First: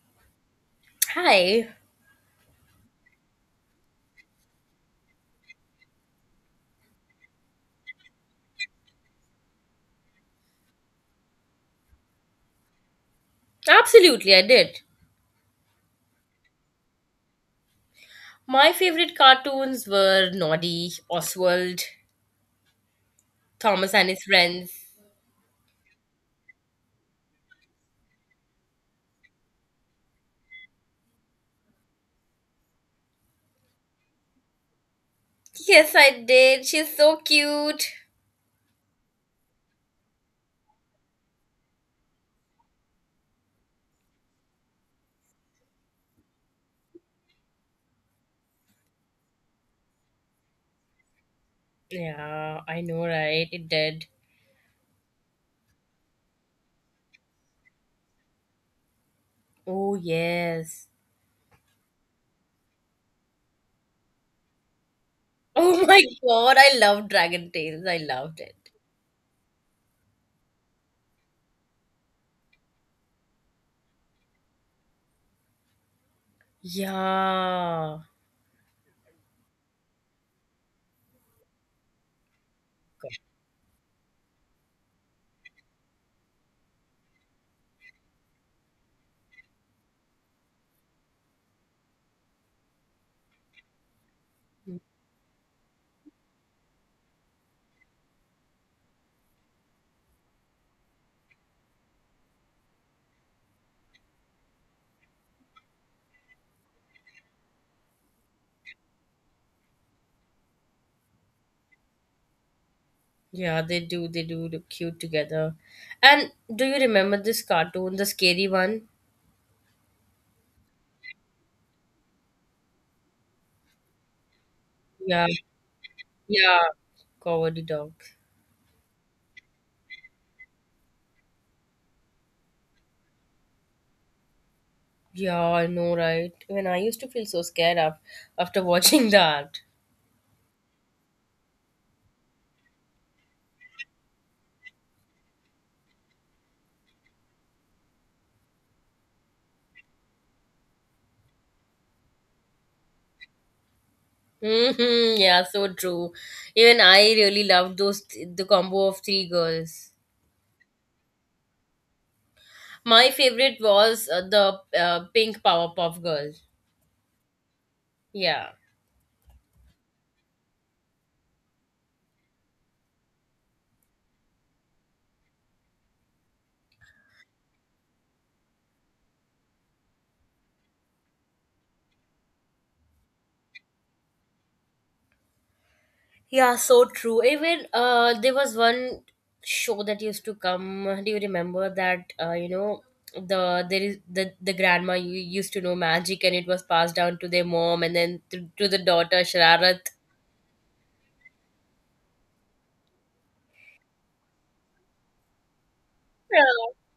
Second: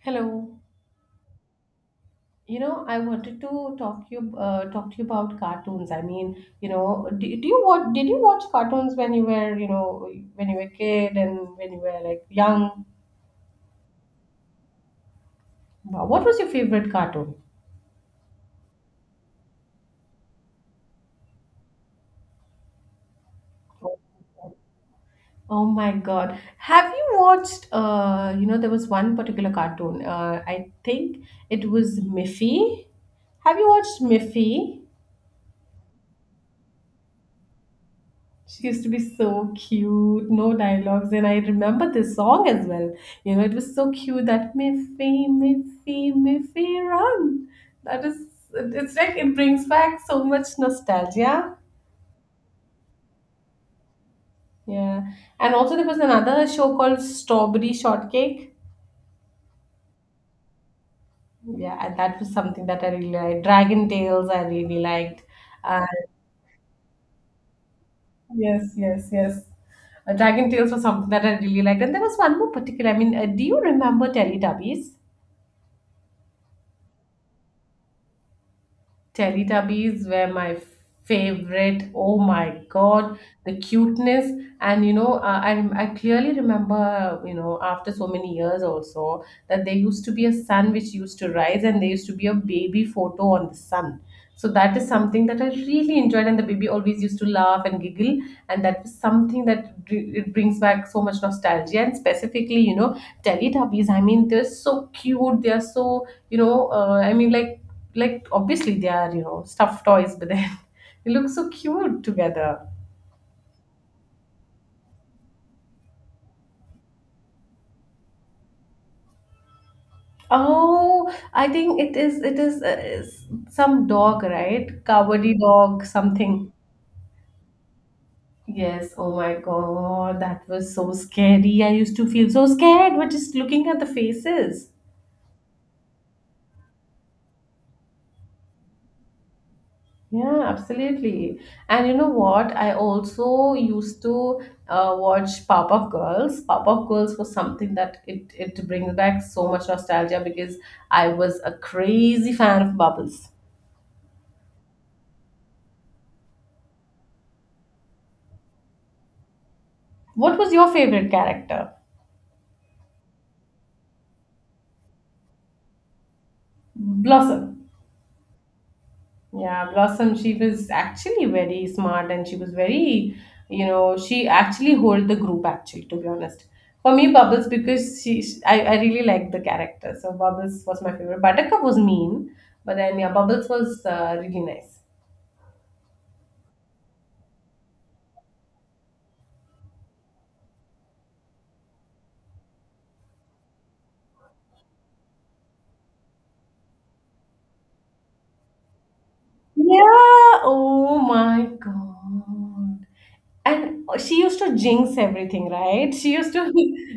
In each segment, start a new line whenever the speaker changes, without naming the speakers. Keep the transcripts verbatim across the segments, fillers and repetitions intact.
Hello.
Hi.
You know, I wanted to talk you uh, talk to you about cartoons. I mean, you know, do, do you watch did you watch cartoons when you were, you know, when you were a kid and when you were like young?
Absolutely, I did.
Wow, what was your favorite cartoon?
My favorite cartoons were Noddy, Oswald, Thomas and his friends.
Oh my God. Have you watched uh, you know, there was one particular cartoon. Uh, I think it was Miffy. Have you watched Miffy?
Yes, I did. She's so cute.
She used to be so cute, no dialogues, and I remember this song as well. You know, it was so cute that Miffy, Miffy, Miffy, run. That is, it's like it brings back so much nostalgia.
Yeah, I know, right? It did.
Yeah, and also there was another show called Strawberry Shortcake.
Oh, yes.
Yeah, and that was something that I really liked. Dragon Tales, I really liked.
Oh
Uh,
my god, I love Dragon Tales. I loved it.
yes, yes, yes. Uh, Dragon Tales was something that I really liked, and there was one more particular. I mean, uh, do you remember Teletubbies?
Yeah.
Teletubbies were my favorite. Oh my
God.
God, the cuteness. And you know, uh, I, I clearly remember, you know, after so many years also, that there used to be a sun which used to rise and there used to be a baby photo on the sun. So that is something that I really enjoyed, and the baby always used to laugh and giggle, and that was something that br- it brings back so much nostalgia. And specifically, you know, Teletubbies. I mean, they're so cute. They are so, you know, uh, I mean, like like obviously they are you know stuffed toys, but then they look so cute together.
Yeah, they do. They do look cute together. And do you remember this cartoon, the scary one?
Oh, I think it is it is, uh, is some dog, right?
Yeah.
Cowardly dog, something.
Yeah. Cowardly dog.
Yes. Oh my God, that was so scary. I used to feel so scared, but just looking at the faces.
Yeah, I know, right? When I used to feel so scared af- after watching that.
Yeah, absolutely. And you know what? I also used to uh, watch Powerpuff Girls. Powerpuff Girls was something that it it brings back so much nostalgia because I was a crazy fan of Bubbles.
Hmm, yeah, so true. Even I really loved those, the combo of three girls.
What was your favorite character?
My favorite was uh, the uh, pink Powerpuff Girl.
Blossom.
Yeah.
Yeah, Blossom, she was actually very smart and she was very, you know, she actually hold the group actually, to be honest. For me, Bubbles, because she, she- I, I really liked the character. So Bubbles was my favorite. Buttercup was mean, but then yeah, Bubbles was uh, really nice.
Yeah, so true. Even uh, there was one show that used to come. Do you remember that? Uh, you know, the there is the the grandma you used to know magic, and it was passed down to their mom, and then to, to the daughter
Yeah,
Shararat.
oh my God. And uh, she used to jinx everything, right? She used to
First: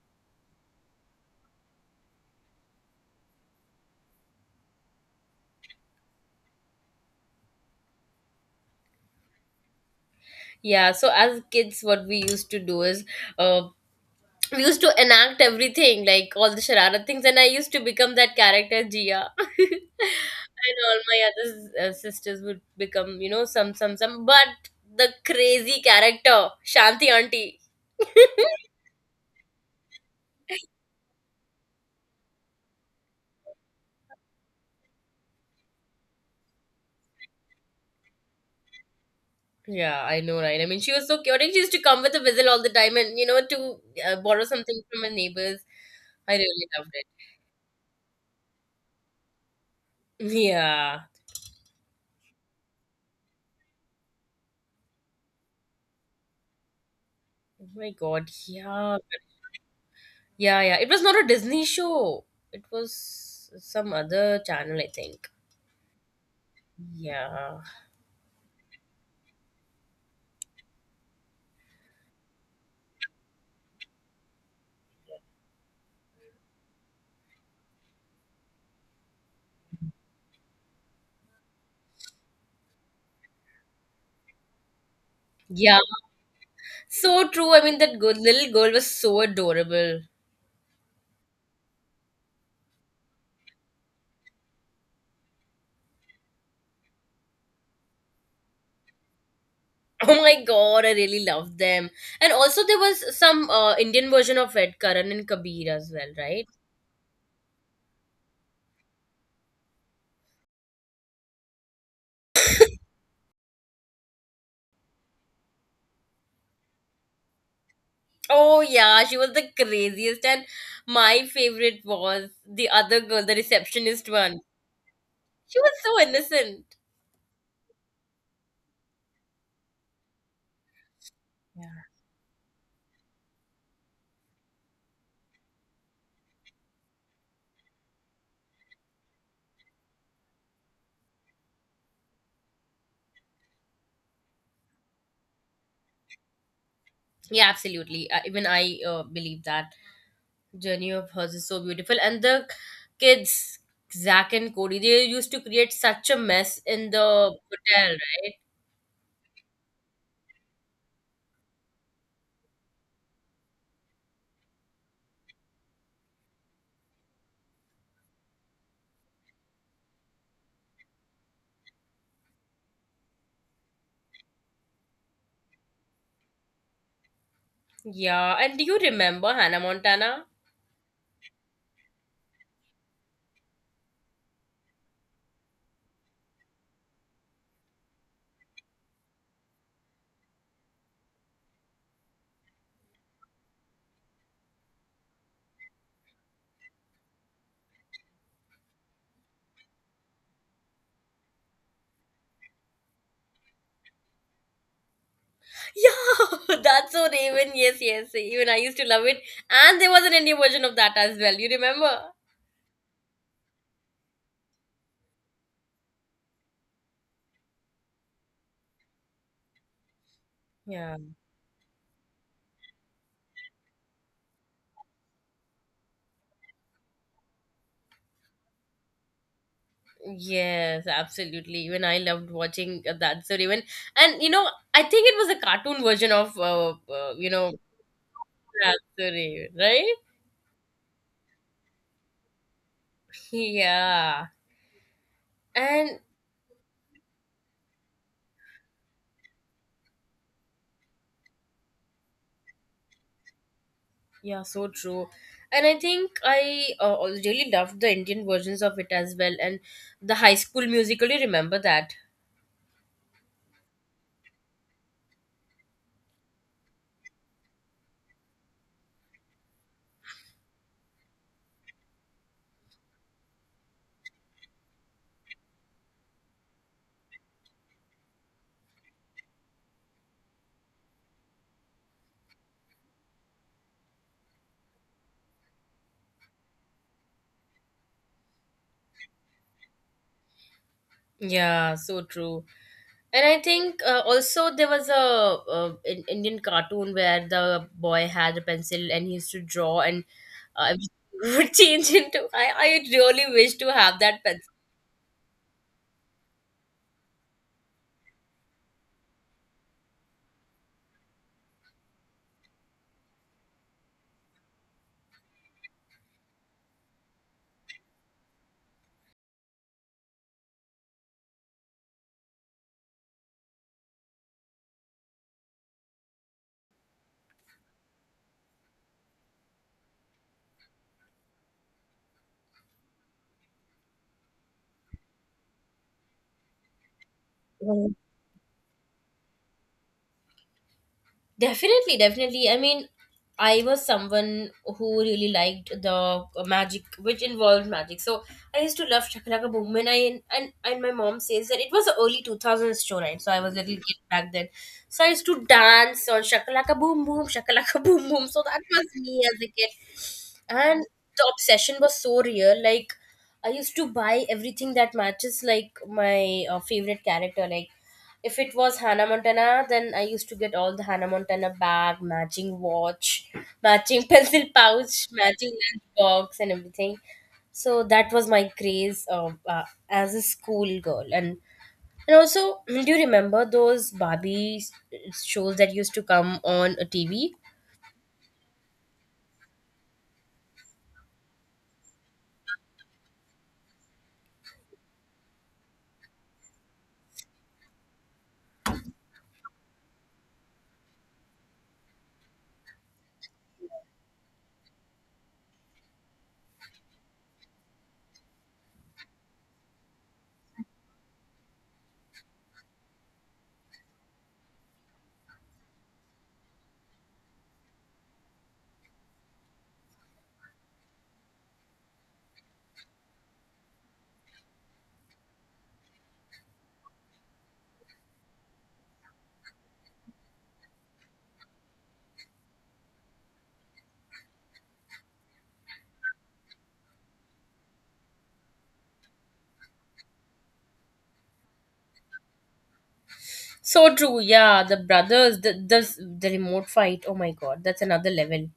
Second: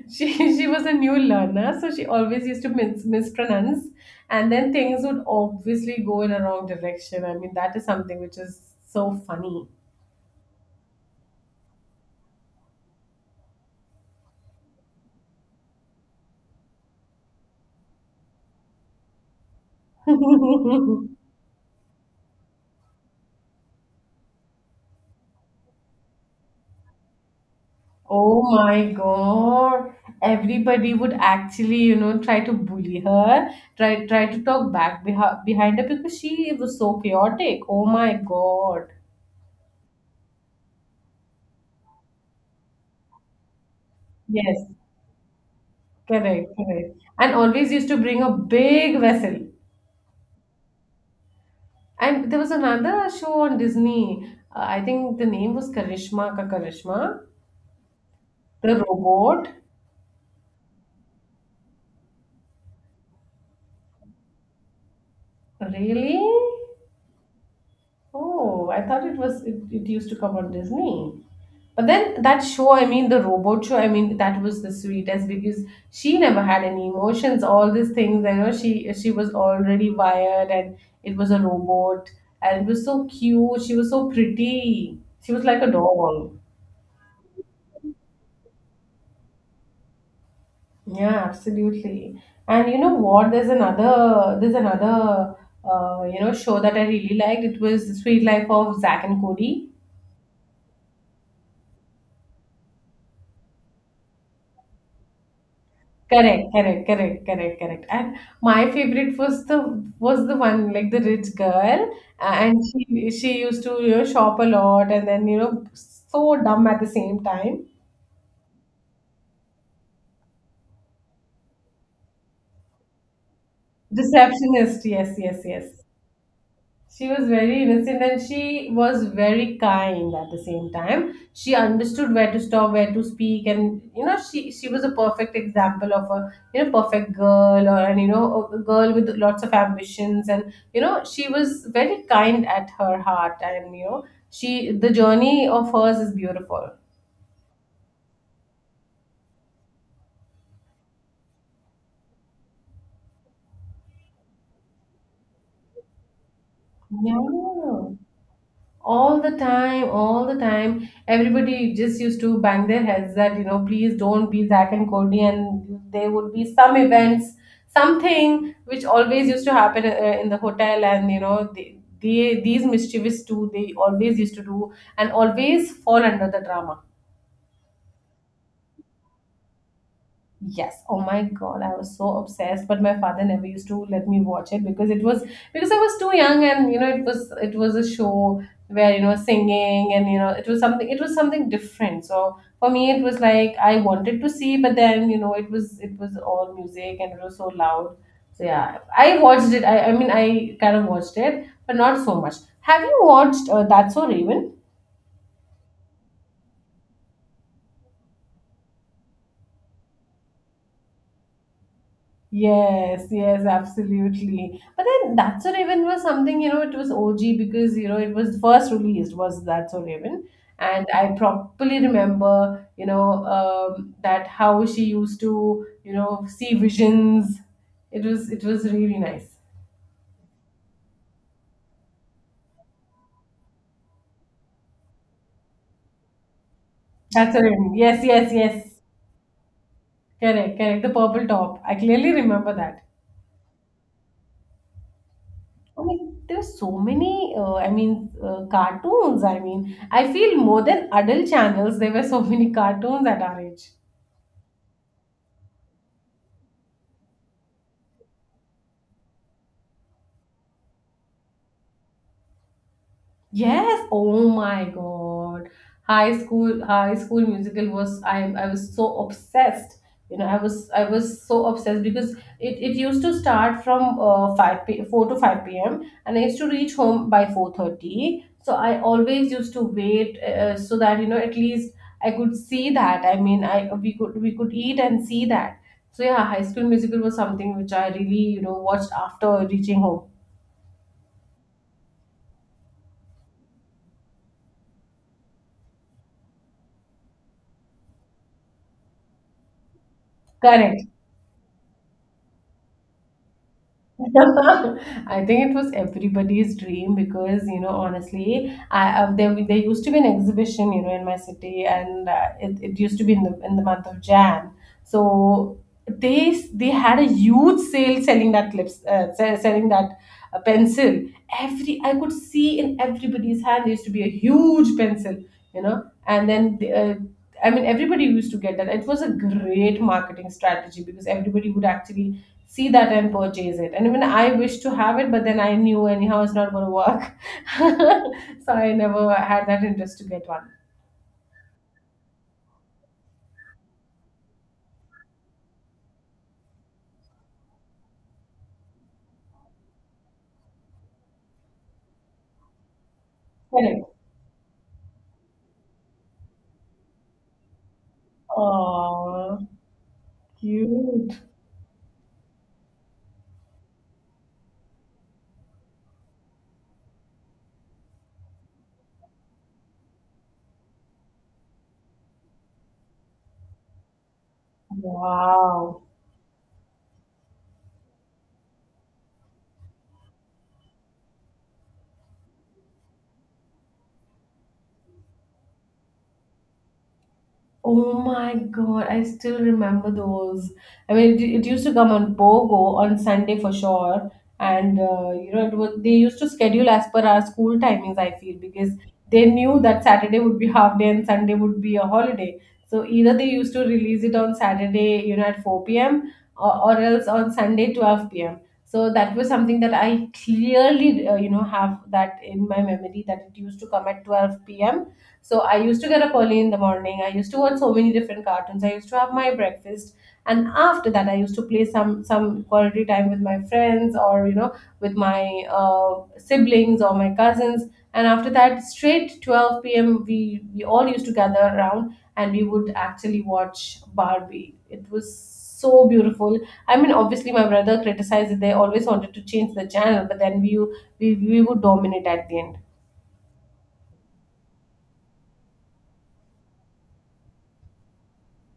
she she was a new learner, so she always used to mis- mispronounce, and then things would obviously go in a wrong direction. I mean, that is something which is so funny.
Yeah, so as kids, what we used to do is uh, we used to enact everything, like all the Sharara things, and I used to become that character, Jia. And all my other uh, sisters would become, you know, some, some, some, but the crazy character, Shanti auntie.
Oh my God. Everybody would actually, you know, try to bully her, try try to talk back behi behind her because she was so chaotic. Oh my God.
Yeah, I know, right? I mean, she was so chaotic. She used to come with a whistle all the time and, you know, to uh, borrow
Yes.
something from her neighbors. I
Correct,
really loved
correct.
it.
And always used to bring a big vessel.
Yeah.
And there was another show on Disney. Uh, I think the name was Karishma Ka Karishma.
Oh my God.
The
Yeah.
robot.
Yeah, yeah. It was not a Disney show. It was some other channel, I think.
Really?
Yeah.
Oh, I thought it was it, it used to come on Disney. But then that show, I mean the robot show, I mean that was the sweetest because she never had any emotions, all these things. I know she she was already wired and it was a robot, and it was so cute. She was so pretty. She was like a
Yeah.
doll.
So true. I mean, that good little girl was so adorable.
Yeah, absolutely. And you know what? There's another there's another uh, you know show that I really liked. It was the Sweet Life of Zack and Cody.
Oh my god, I really loved them. And also, there was some uh, Indian version of it, Karan and Kabir as well, right?
Correct, correct, correct, correct, correct. And my favorite was the was the one, like the rich girl, uh, and she she used to you know shop a lot, and then you know so dumb at the same time.
Oh yeah, she was the craziest. And my favorite was the other girl, the receptionist one.
Receptionist, yes, yes,
She was
yes.
so innocent.
She was very innocent and she was very kind at the same time. She understood where to stop, where to speak, and you know, she she was a perfect example of a you know perfect girl, or and you know a girl with lots of ambitions, and you know she was very kind at her heart, and you know she, the journey of hers is beautiful.
Yeah, absolutely. Uh, even I uh, believe that. Journey of hers is so beautiful, and the kids, Zach and Cody, they used to create such a mess in the
Yeah.
hotel, right?
All the time, all the time, everybody just used to bang their heads that you know please don't be Zach and Cody, and there would be some events, something which always used to happen uh, in the hotel, and you know they, they these mischievous two, they always used to do and always fall under the drama.
Yeah, and do you remember Hannah Montana?
Yes. Oh my God, I was so obsessed, but my father never used to let me watch it, because it was because I was too young, and you know it was it was a show where you know singing, and you know it was something it was something different. So for me it was like I wanted to see, but then you know it was it was all music and it was so loud. So yeah, I watched it. I, I mean I kind of watched it, but not so much. Have you watched uh, That's So Raven?
Yeah, that's so Raven. Yes yes even I used to love it. And there was an Indian version of that as well, you remember?
Yes, yes, absolutely. But then That's So Raven was something, you know, it was O G because, you know, it was first released was That's So Raven. And
Yeah,
I properly remember, you know, um, that how she used to, you know, see visions. It was it was really nice.
yes, absolutely. Even I loved watching uh, That's So Raven. And you know, I think it was a cartoon version of uh, uh, you
That's So
know
Raven. Yes, yes, yes.
That's So Raven, right?
Correct, correct. The purple top. I clearly remember that.
Yeah.
I
And
mean, there's so many. Uh, I mean, uh, cartoons. I mean, I feel more than adult channels, there were so many cartoons at our age.
yeah, so true. And I think I uh, al- really loved the Indian versions of it as well. And the High School Musical, you remember that?
Yes, oh my God. High school, high school musical was, I I was so obsessed. You know, I was I was so obsessed because it, it used to start from uh, 5 p four to five p m, and I used to reach home by four thirty. So I always used to wait uh, uh, so that you know at least I could see that. I mean, I we could we could eat and see that. So yeah, High School Musical was something which I really, you know, watched after reaching home.
Yeah, so true. And I think uh, also there was a, uh, in Indian cartoon where the boy had a pencil and he used to draw and uh,
Correct.
would change into. I, I really wish to have that
I think it was everybody's dream because you know honestly, I uh, there there used to be an exhibition you know in my city, and uh, it, it used to be in the in the month of Jan. So they s- they had a huge sale, selling that lips uh, se- selling that uh, pencil. Every I could see in everybody's hand there used to be a huge pencil, you know, and then. The, uh, I mean, everybody used to get that. It was a great marketing strategy because everybody would actually see that and purchase it. And even I wish to have it, but then I knew anyhow it's not going to work.
pencil.
So I never had that interest to get one.
Definitely, definitely. I mean, I was someone who really liked the magic, which involved magic. So I used to love Chakalaka Boom. And I and, and my mom says that it was an early two thousands showline, so I was a little
Correct.
kid back then. So I used to dance on Shakalaka Boom Boom, Shakalaka Boom Boom. So that was me as
Oh,
a kid, and
cute.
the obsession was so real. Like, I used to buy everything that matches like my uh, favorite character. Like, if it was Hannah Montana, then I used to get all the Hannah Montana bag, matching watch, matching pencil pouch, matching
Wow.
lunchbox, and everything. So that was my craze of, uh, as a school girl. And and also, do you remember those Barbie s- shows that used to come on a T V?
Oh my God, I still remember those. I mean, it, it used to come on Pogo on Sunday for sure, and uh, you know, it was they used to schedule as per our school timings, I feel, because they knew that Saturday would be half day and Sunday would be a holiday. So either they used to release it on Saturday, you know, at four p.m., or, or else on Sunday twelve p m. So that was something that I clearly, uh, you know, have that in my memory, that it used to come at twelve p m. So I used to get up early in the morning. I used to watch so many different cartoons. I used to have my breakfast, and after that, I used to play some some quality time with my friends, or you know with my uh, siblings or my cousins. And after that, straight twelve p m, we we all used to gather around and we would actually watch Barbie. It was so beautiful. I mean, obviously, my brother criticized, that they always wanted to change the channel, but then we we, we would dominate at the end.
So true, yeah. The brothers, the the, the remote fight. Oh my god, that's another level.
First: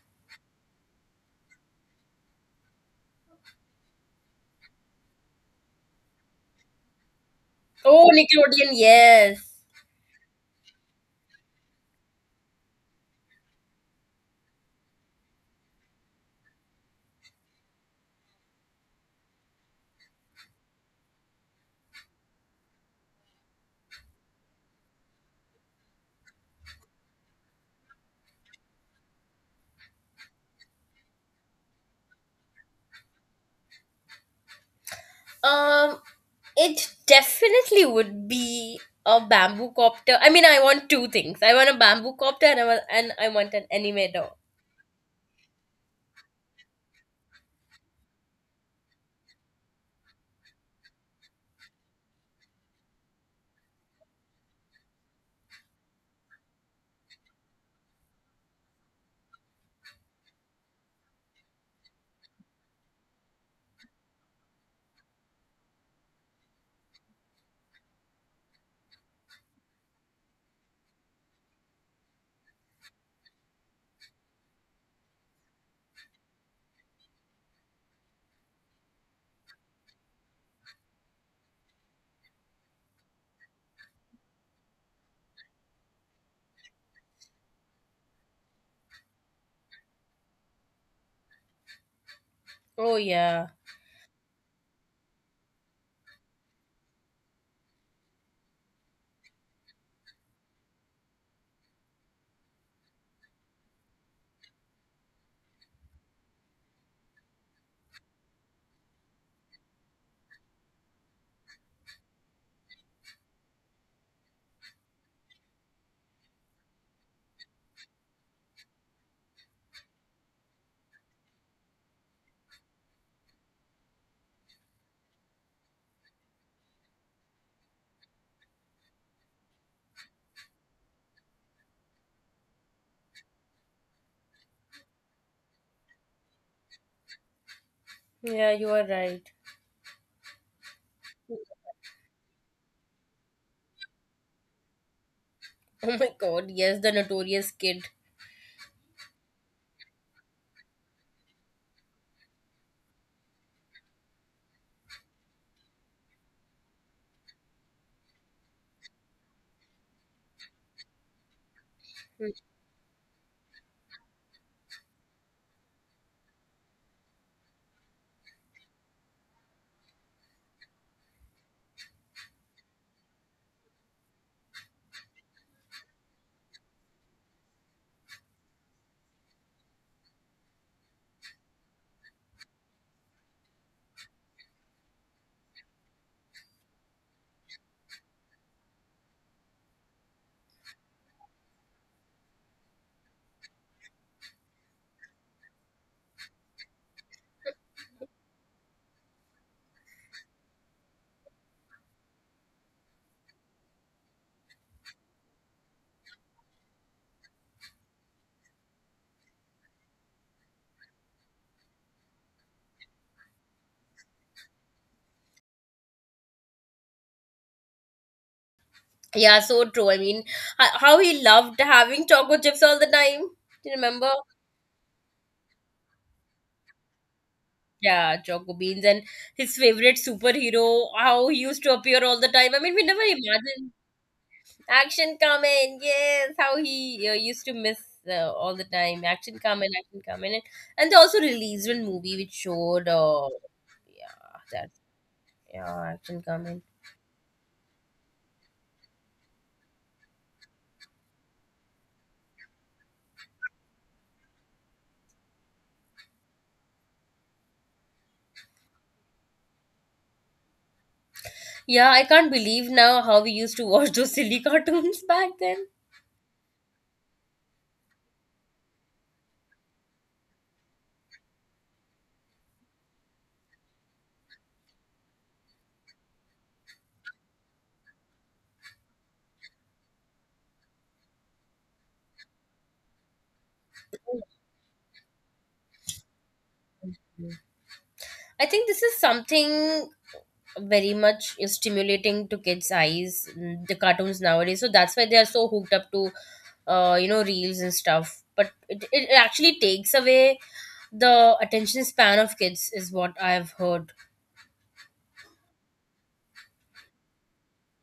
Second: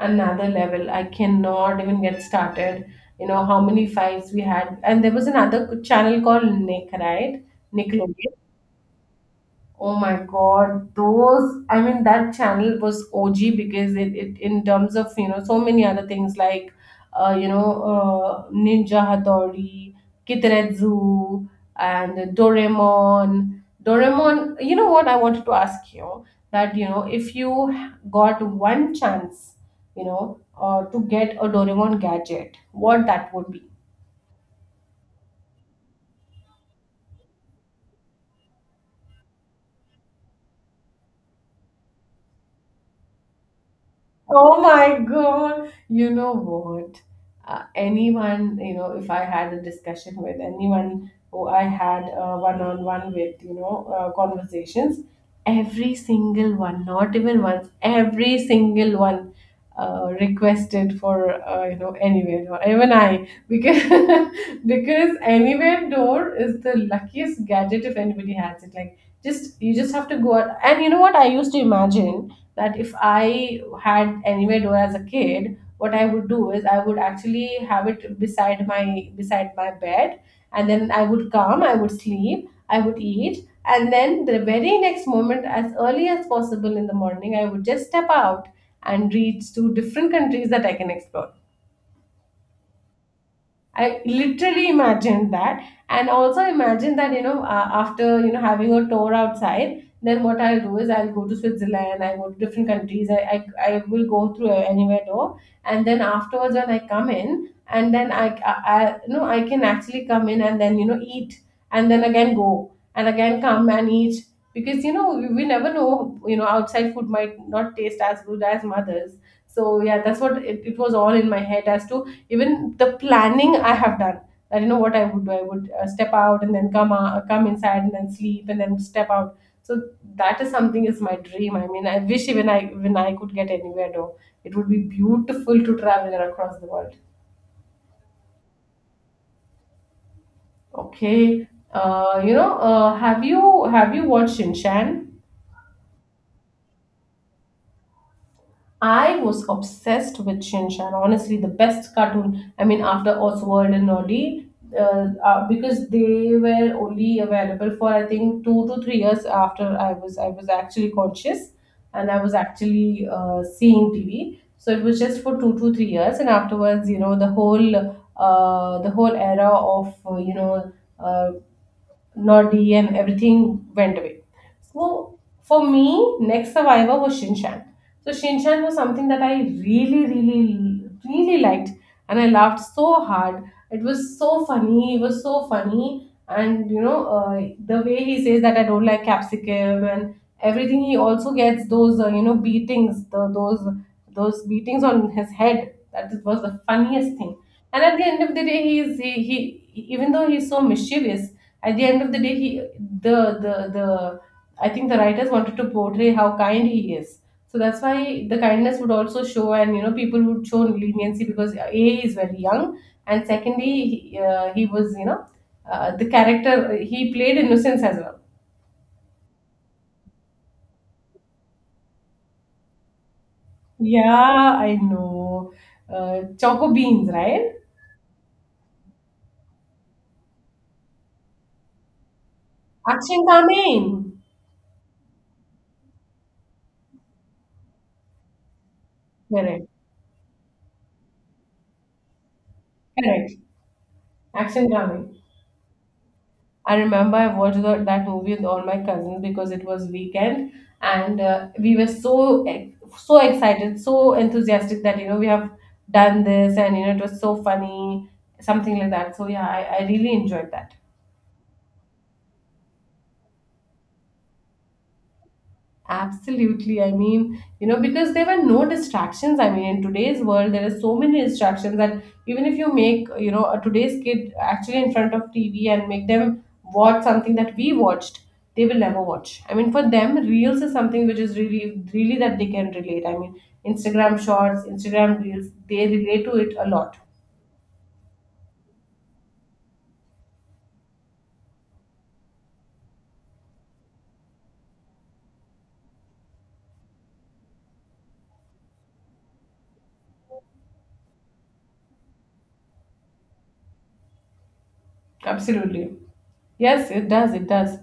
Another level. I cannot even get started. You know how many fights we had. And there was another channel called Nick, right?
Oh,
Nickelodeon.
Nickelodeon, yes.
Oh my God, those, I mean, that channel was O G because it, it in terms of, you know, so many other things like, uh, you know, uh, Ninja Hattori, Kitretsu, and Doraemon. Doraemon, you know what I wanted to ask you? That, you know, if you got one chance, you know, uh, to get a Doraemon gadget, what that would be?
Um, it definitely would be a bamboo copter. I mean, I want two things. I want a bamboo copter and I want, and I want an animator.
Oh my God. You know what? Uh, anyone, you know, if I had a discussion with anyone who I had uh, one-on-one with, you know, uh, conversations, every single one, not even once, every single one uh, requested for, uh, you know, anywhere, or even I, because because anywhere door is the luckiest gadget if anybody has it. Like, just you just have to go out, and you know what? I used to imagine that if I had anywhere door as a kid, what I would do is I would actually have it beside my beside my bed, and then I would come, I would sleep, I would eat, and then the very next moment, as early as possible in the morning, I would just step out and reach to different countries that I can explore.
Oh yeah,
I literally imagined that, and also imagined that you know uh, after you know having a tour outside, then what I'll do is I'll go to Switzerland, I go to different countries, I I, I will go through anywhere door, and then afterwards when I come in, and then I, I, I you know I can actually come in and then you know eat, and then again go and again come and eat because you know we, we never know you know outside food might not taste as good as mothers. So yeah, that's what it, it was all in my head as to even the planning I have done. I do know what I would do. I would uh, step out and then come uh, come inside and then sleep and then step out. So that is something, is my dream. I mean, I wish, even I, when I could get anywhere though, it would be beautiful to travel across the world.
yeah, you are right.
Okay, uh, you know uh, have you have you watched shinshan?
Oh my god, yes, the notorious kid.
I was obsessed with Shin Chan. Honestly, the best cartoon. I mean, after Oswald and Noddy, uh, uh, because they were only available for, I think, two to three years after I was I was actually conscious, and I was actually uh, seeing T V. So it was just for two to three years, and afterwards, you know, the whole uh, the whole era of uh, you know. Uh, Noddy, and everything went away. So for me, next survivor was Shinchan. So Shinchan was something that I really, really, really liked, and I laughed so hard. It was so funny. It was so funny, and you know uh, the way he says that I don't like capsicum and everything. He also gets those uh, you know beatings, the, those those beatings on his head. That was the funniest thing. And at the end of the day, he is he, he, even though he's so mischievous, at the end of the day, he the the the I think the writers wanted to portray how kind he is. So that's why the kindness would also show, and you know, people would show leniency because a he is very young, and secondly, he, uh, he was, you know uh, the character he played innocence as well.
Yeah, so true. I mean, h- how he loved having choco chips all the time. Do you remember?
Yeah, I know. Uh, Choco Beans, right?
Yeah, choco beans and his favorite superhero. How he used to appear all the time. I mean, we never
Action
imagined.
Kamin.
Action comment, yes, how he uh, used to miss uh, all the time. Action
Correct.
comment, action comment, and, and they also released one movie which showed, uh,
Correct.
yeah, that
Action Kamin.
yeah, action comment.
I remember I watched the, that movie with all my cousins because it was weekend, and uh, we were so ex- so excited, so enthusiastic that you know we have done this, and you know it was so funny, something like that. So yeah, I, I really enjoyed that.
Yeah, I can't believe now how we used to watch those silly cartoons back then.
Absolutely. I mean, you know, because there were no distractions. I mean, in today's world, there are so many distractions that even if you make, you know, a today's kid actually in front of T V and make them watch something that we watched, they will never watch. I mean, for them, Reels is something which is really, really that they can relate. I mean, Instagram Shorts, Instagram Reels, they relate to it a lot.
I think this is something very much stimulating to kids' eyes, mm, the cartoons nowadays. So that's why they are so hooked up to, uh, you know, reels and stuff. But it, it actually takes away the attention span of kids is what I've heard.
Absolutely. Yes, it does. It does.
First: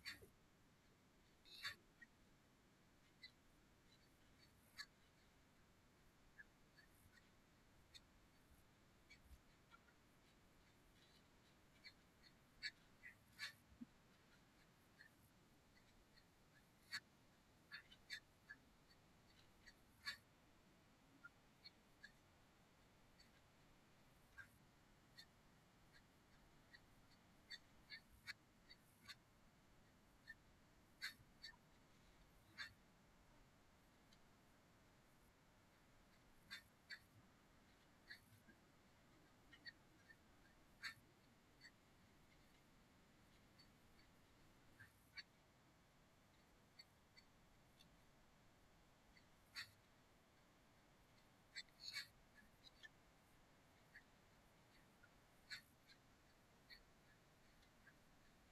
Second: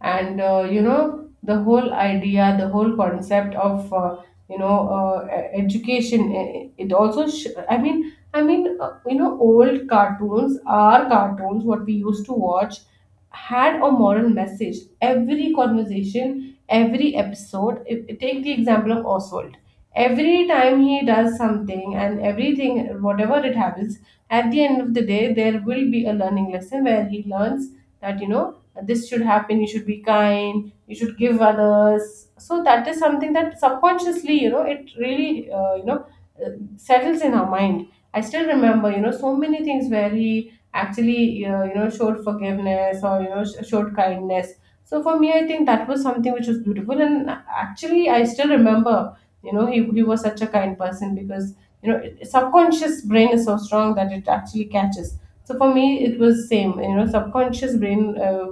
And uh, you know, the whole idea, the whole concept of uh, you know uh, e- education. eh, It also, sh- I mean, I mean, uh, you know, old cartoons, our cartoons, what we used to watch, had a moral message. Every conversation, every episode. If, Take the example of Oswald. Every time he does something and everything, whatever it happens, at the end of the day there will be a learning lesson where he learns that, you know this should happen, you should be kind, you should give others. So that is something that subconsciously, you know it really uh, you know uh, settles in our mind. I still remember, you know so many things where he actually uh, you know showed forgiveness, or you know sh- showed kindness. So for me I think that was something which was beautiful, and actually I still remember, you know he, he was such a kind person, because you know subconscious brain is so strong that it actually catches. So for me it was same, you know subconscious brain. uh,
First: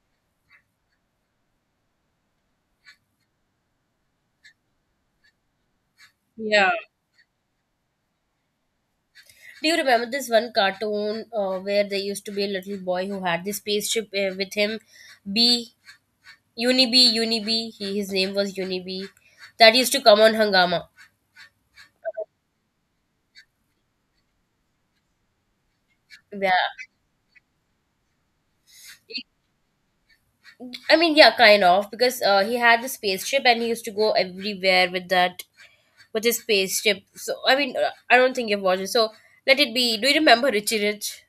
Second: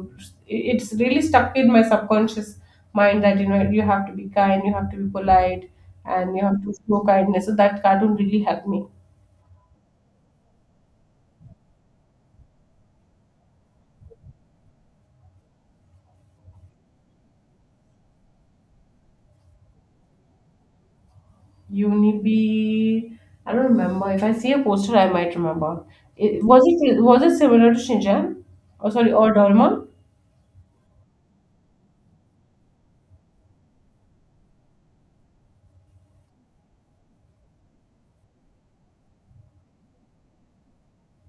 it- It's really stuck in my subconscious mind that, you know you have to be kind, you have to be polite, and you have
Yeah.
to show kindness. So that cartoon really helped me.
Do you remember this one cartoon uh, where there used to be a little boy who had this spaceship uh, with him? B, Unibee, Unibee. He, his name was Unibee. That used to come on Hangama.
Unibi, I don't remember. If I see a poster, I might remember. it,
Yeah.
was it was it similar to shinjan, or sorry, or Dorma?
I mean, yeah, kind of, because uh, he had the spaceship and he used to go everywhere with that, with his spaceship. So, I mean, uh, I don't think you've watched it. So, let it be. Do you remember Richie Rich?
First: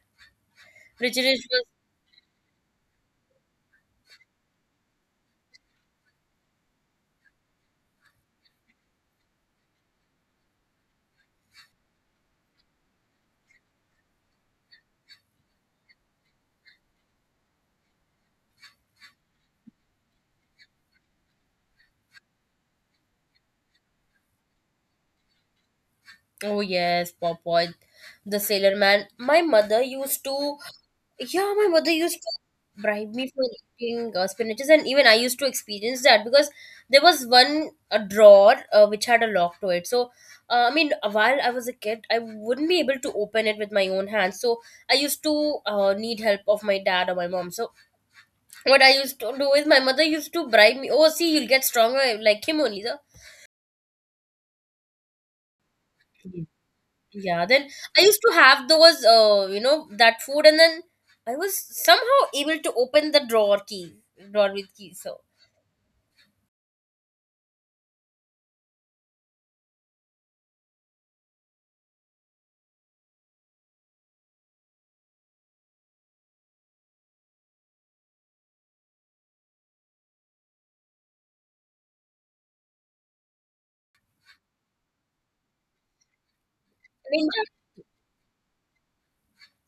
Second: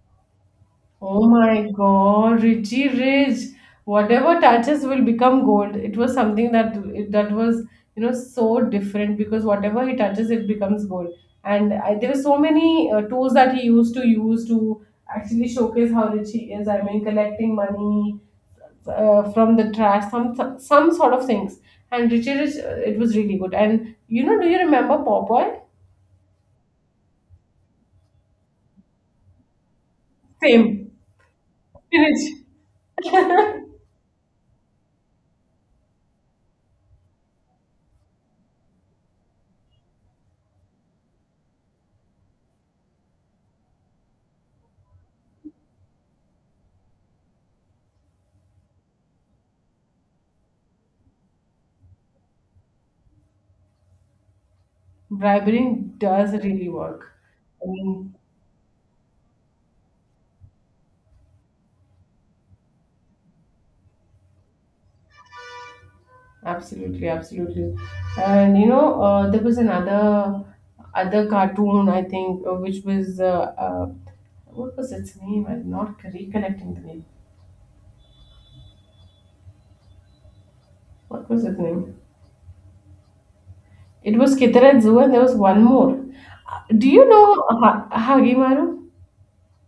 Richie
Oh
Rich was.
my God, Richie Rich. Whatever touches will become gold. It was something that that was, you know, so different because whatever he touches, it becomes gold. And I, there were so many uh, tools that he used to use to actually showcase how rich he is. I mean, collecting money uh, from the trash, some some some sort of things. And Richie Rich, uh, it was really good. And you know, do you remember Popeye?
Oh yes, Pop Popeye the Sailor Man. My mother used to,
Same.
yeah, my mother used
Finish.
to bribe me for eating uh, spinaches, and even I used to experience that because there was one a drawer uh, which had a lock to it. So, uh, I mean, while I was a kid, I wouldn't be able to open it with my own hands. So, I used to uh, need help of my dad or my mom. So, what I used to do is my mother used to bribe me. Oh, see, you'll get stronger like him only,
Bribery
sir.
does really work.
Yeah,
I
then I
mean,
used to have those, uh, you know, that food, and then I was somehow able to open the drawer key, drawer with key. So,
absolutely, absolutely. And you know, uh, there was another other cartoon, I think, uh, which was uh, uh, what was its name? I'm not recollecting the name. What was its name? It was Kitara Zoo, and there was one more. Uh, Do you know
Ninja,
ha- Hagimaru?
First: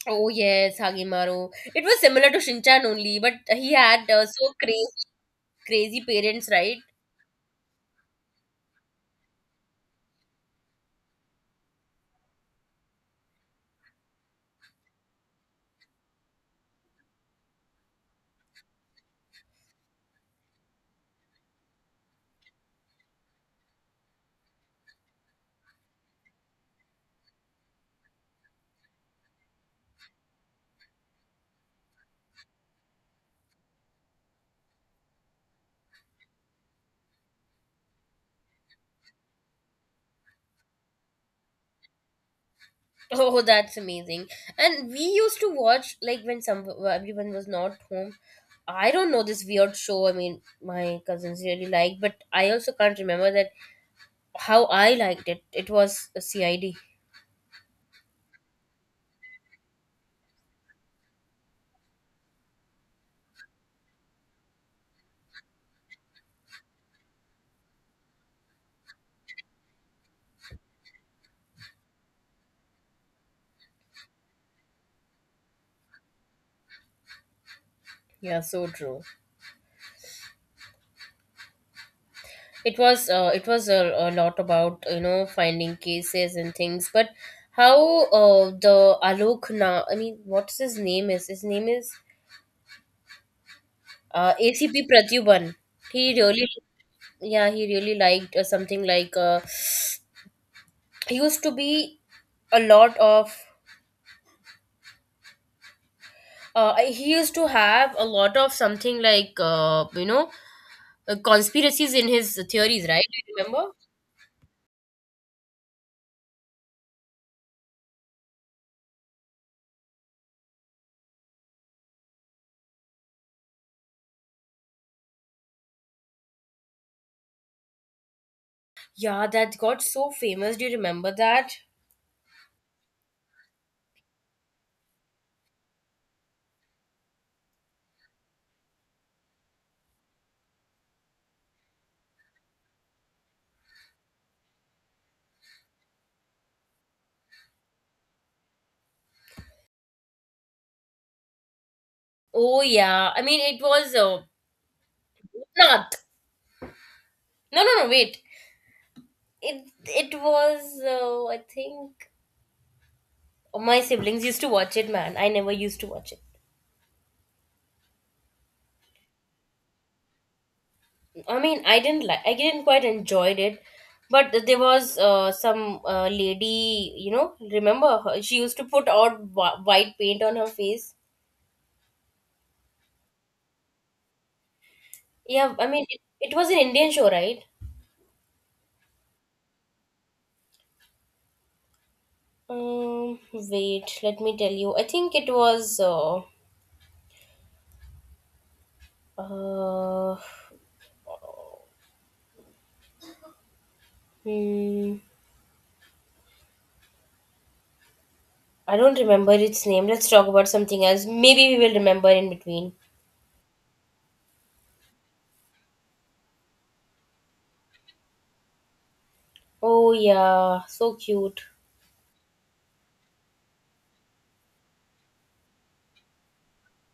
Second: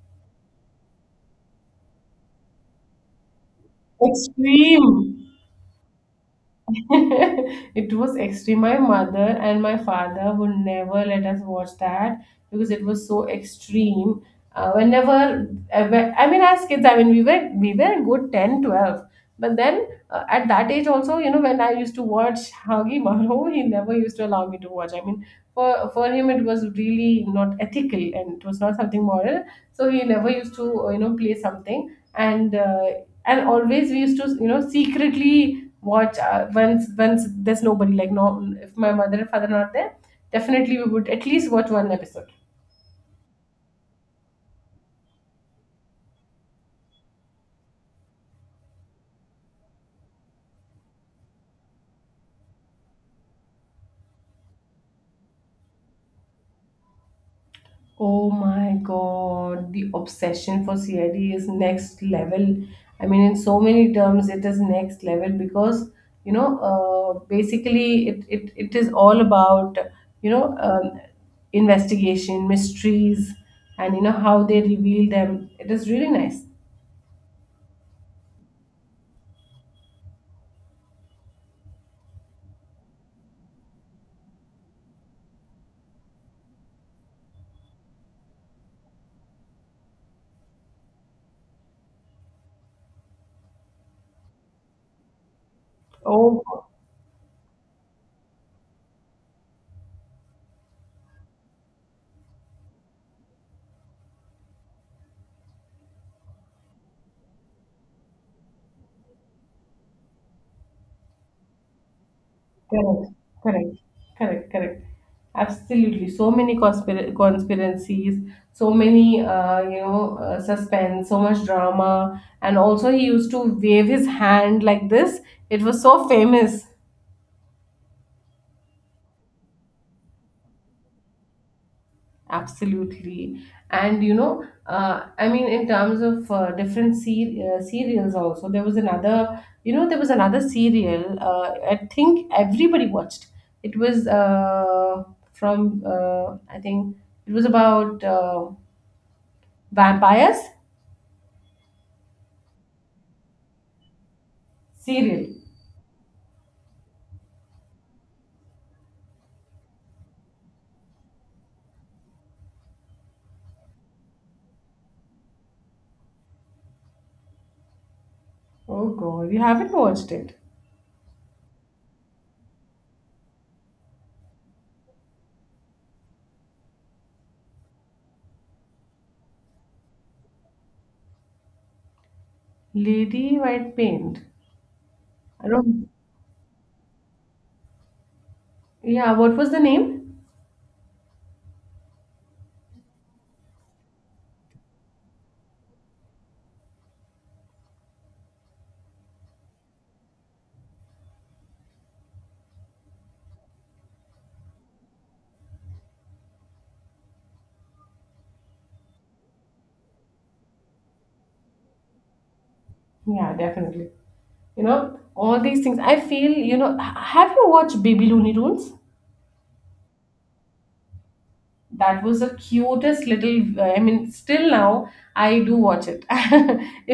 oh yes, Hagimaru. It was similar to Shinchan only, but he had uh, so crazy,
Extreme.
crazy parents, right?
It was extreme. My mother and my father would never let us watch that because it was so extreme. Uh, whenever, ever- I mean, as kids, I mean, we were we were a good ten, twelve. But then uh, at that age also, you know, when I used to watch Hagi Maro, he never used to allow me to watch. I mean, for, for him, it was really not ethical and it was not something moral. So he never used to, uh, you know, play something, and uh, and always we used to, you know secretly watch, uh, once once there's nobody. Like, no, if my mother and father are not there, definitely we would at least watch one episode.
Oh, that's amazing. And we used to watch like when some everyone was not home. I don't know this weird show. I mean, my cousins really liked, but I also can't remember that how I liked it. It was a C I D.
Oh my god, the obsession for C I D is next level. I mean, in so many terms it is next level because, you know uh, basically it, it it is all about, you know um, investigation mysteries, and you know how they reveal them, it is really nice.
Yeah, so true. It was uh, it was a, a lot about, you know, finding cases and things. But how uh, the alok na, I mean, what's his name, is his name is uh, A C P Pratyuban. He
Oh,
really, yeah, he really liked uh, something like, uh, he used to be a lot of, uh, he used to have a lot of something like, uh, you know, uh, conspiracies in his theories,
correct,
right? Do you remember?
correct, correct, correct. Absolutely. So many conspira- conspiracies, so many, uh, you know, uh, suspense, so much drama. And also, he used to wave his hand like this. It was so famous.
Yeah, that got so famous. Do you remember that?
Absolutely. And you know, uh, I mean, in terms of uh, different se- uh, serials, also there was another. You know, there was another serial. Uh, I think everybody watched. It was uh, from. Uh, I think it was about uh, vampires
Oh yeah, I mean it was uh,
serial.
not. No, no, no. Wait. It it was. Uh, I think, oh, my siblings used to watch it. Man, I never used to watch it.
Oh God, you haven't watched it.
I mean, I didn't like. I didn't quite enjoyed it. But there was uh, some uh, lady. You know, remember her? She used to put out wh- white paint on her face.
Lady White Paint. I
Yeah, I mean,
don't.
it, it was an Indian show, right?
Yeah, what was the name?
Um, wait. Let me tell you. I think it was. Uh, uh, hmm. I don't remember its name. Let's talk about something else. Maybe we will remember in between.
Yeah, definitely. You know, all these things I feel. You know h- have you watched Baby Looney Tunes?
Oh yeah, so cute.
That was the cutest little, uh, I mean, still now I do watch it.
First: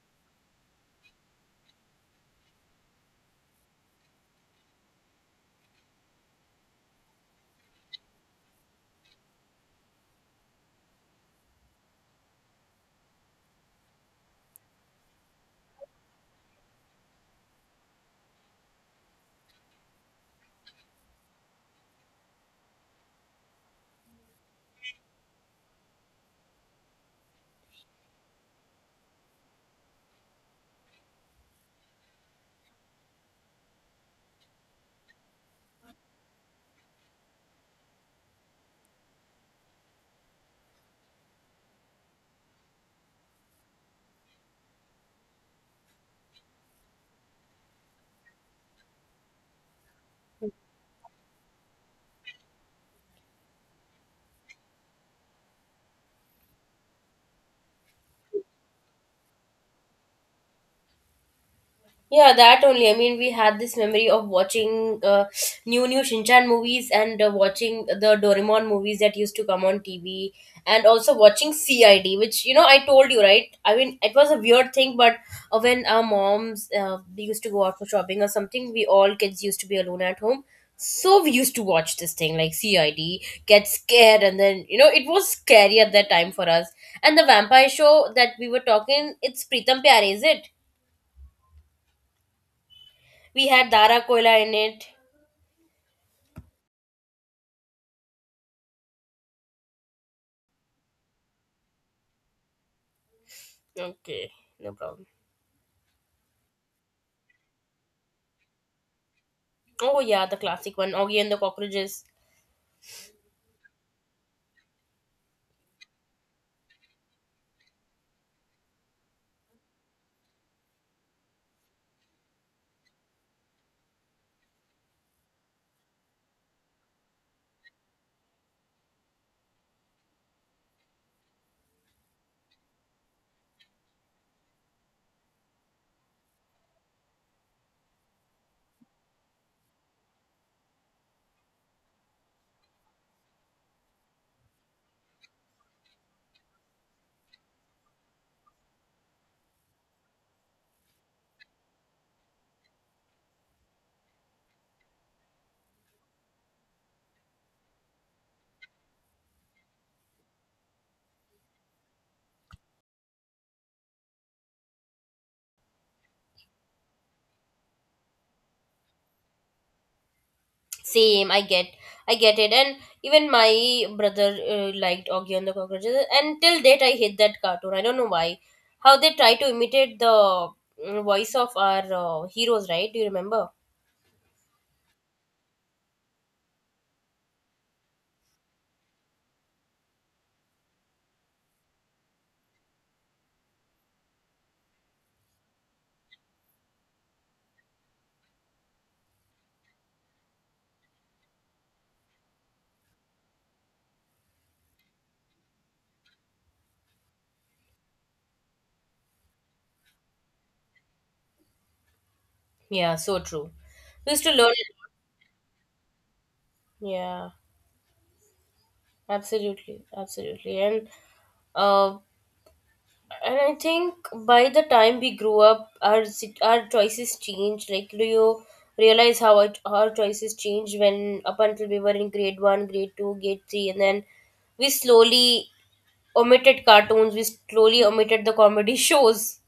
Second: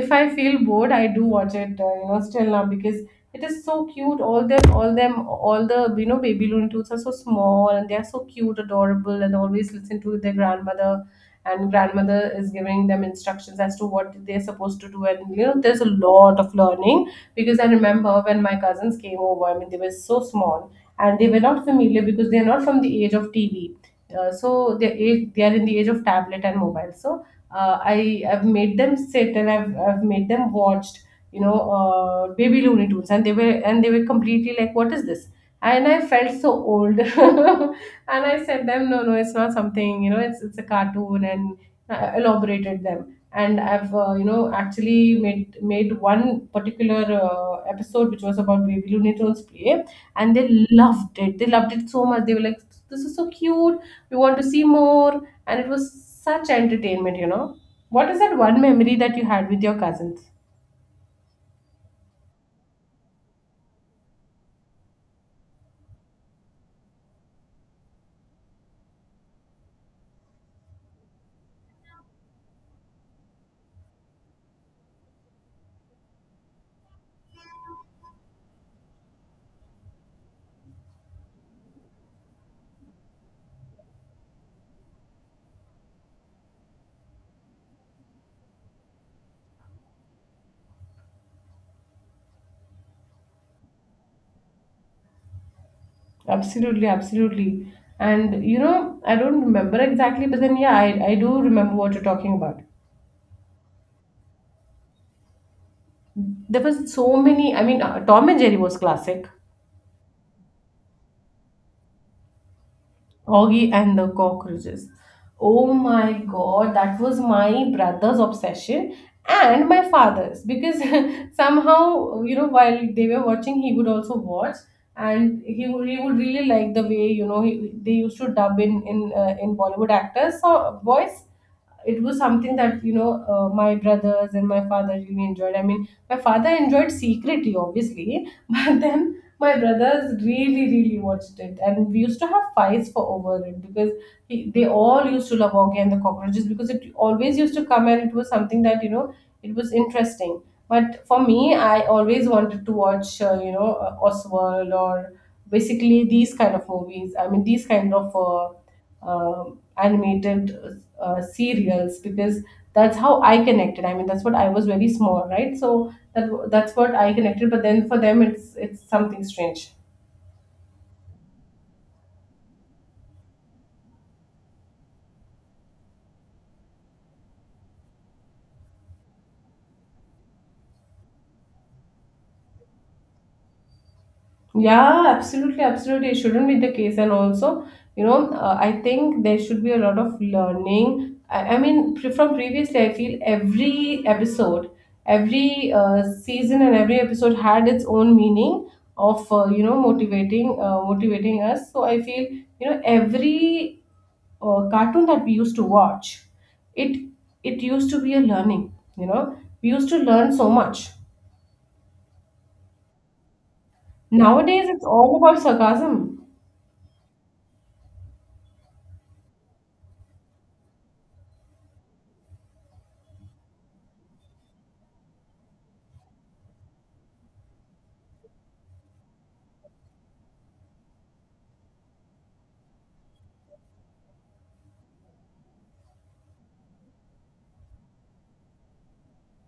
If I feel bored, I do watch it, uh, you know, still now, because it is so cute. All them all them all the you know Baby Looney Tunes are so small, and they are so cute, adorable, and always listen to their grandmother. And grandmother is giving them instructions as to what they're supposed to do, and you know there's a lot of learning. Because I remember, when my cousins came over, I mean, they were so small, and they were not familiar because they're not from the age of T V. Uh, so they age they are in the age of tablet and mobile. So uh, I have made them sit, and i've i've made them watched, you know uh, Baby Looney Tunes, and they were and they were completely like, what is this? And I felt so old. And I said them, no, no, it's not something, you know, it's it's a cartoon. And I elaborated them. And I've, uh, you know, actually made made one particular uh, episode which was about Baby Looney Tunes play, and they loved it, they loved it so much, they were like, this is so cute, we want to see more. And it was such entertainment, you know. What is that one memory that you had with your cousins?
Yeah, that only. I mean, we had this memory of watching uh, new new Shinchan movies and uh, watching the Doraemon movies that used to come on T V, and also watching C I D, which, you know, I told you, right. I mean, it was a weird thing, but uh, when our moms uh, they used to go out for shopping or something, we all kids used to be alone at home, so we used to watch this thing like C I D, get scared, and then you know it was scary at that time for us. And the vampire show that we were talking, it's Pritam Pyar, is it? We had Dara Koila in it.
Absolutely, absolutely. And you know, I don't remember exactly, but then yeah, i, I do remember what you're talking about.
Okay, no problem.
There was so many. I mean, uh, Tom and Jerry was classic.
Oh yeah, the classic one, Augie and the Cockroaches.
Oggy and the Cockroaches. Oh my god, that was my brother's obsession and my father's, because somehow, you know, while they were watching, he would also watch, and he would, he would really like the way, you know, he, they used to dub in in, uh, in Bollywood actors' so voice. It was something that, you know uh, my brothers and my father really enjoyed. I mean, my father enjoyed secretly, obviously. But then my brothers really, really watched it, and we used to have fights for over it because he, they all used to love Augie and the cockroaches, because it always used to come, and it was something that, you know, it was interesting. But for me, I always wanted to watch, uh, you know uh, Oswald, or basically these kind of movies. I mean, these kind of uh, um animated uh, serials, because that's how I connected. I mean, that's what, I was very small, right? So that that's what I connected. But then for them, it's it's something strange.
Same, I get, I get it. And even my brother uh, liked Augie and the Cockroaches. And till date, I hate that cartoon. I don't know why. How they try to imitate the mm, voice of our uh, heroes, right? Do you remember?
Yeah, absolutely, absolutely. It shouldn't be the case. And also, you know, uh, I think there should be a lot of learning. I, I mean, pre- from previously, I feel every episode, every uh, season, and every episode had its own meaning of, uh, you know motivating, uh, motivating us. So I feel, you know, every uh, cartoon that we used to watch, it it used to be a learning. You know, we used to learn so much.
Yeah, so true. We used to learn. It.
Nowadays, it's all about sarcasm.
Yeah, absolutely, absolutely. And uh, and I think by the time we grew up, our sit- our choices changed. Like, do you realize how our, our choices changed when up until we were in grade one, grade two, grade three, and then we slowly omitted cartoons. We slowly omitted the comedy shows.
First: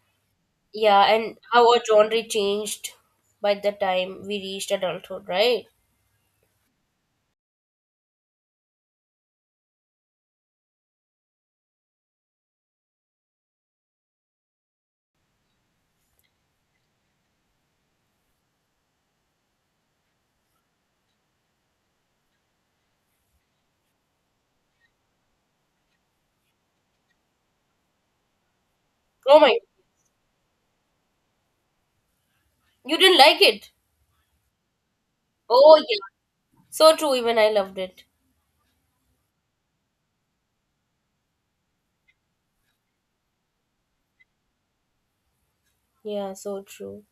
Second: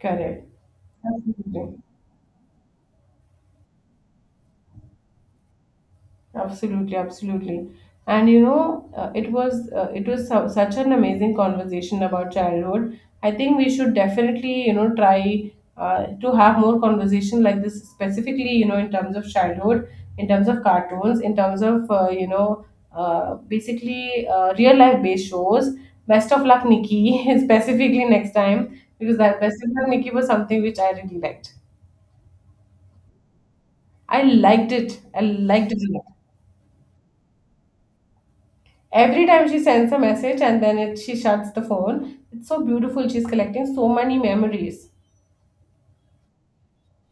Correct.
Yeah, and how
Absolutely.
our genre changed by the time we reached adulthood, right?
Absolutely. Absolutely. And you know, uh, it was uh, it was su- such an amazing conversation about childhood. I think we should definitely, you know, try uh, to have more conversation like this, specifically, you know, in terms of childhood, in terms of cartoons, in terms of, uh, you know uh, basically, uh, real life based shows. Best of luck, Nikki. Specifically next time, because
Oh
that Best
my,
of luck, Nikki was something which I really liked.
you didn't like it.
I liked it. I liked
Oh
it a lot.
yeah, so true. Even I loved it.
Every time she sends a message and then it, she shuts the phone. It's so beautiful. She's collecting so many memories.
Yeah, so true.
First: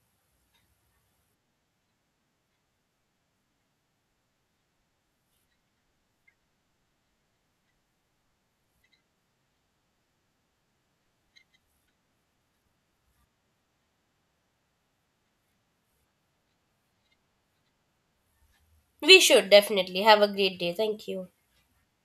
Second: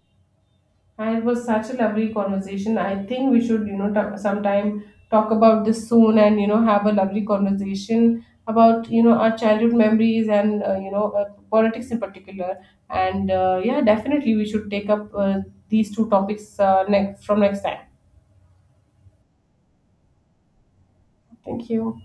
And it was such a lovely conversation. I think we should, you know, ta sometime talk about this soon, and, you know, have a lovely conversation about, you know, our childhood memories, and, uh, you know, uh, politics in particular. And uh, yeah, definitely we should take up, uh, these two topics, uh, next from next time.
We should definitely have a great day. Thank you.
Thank you.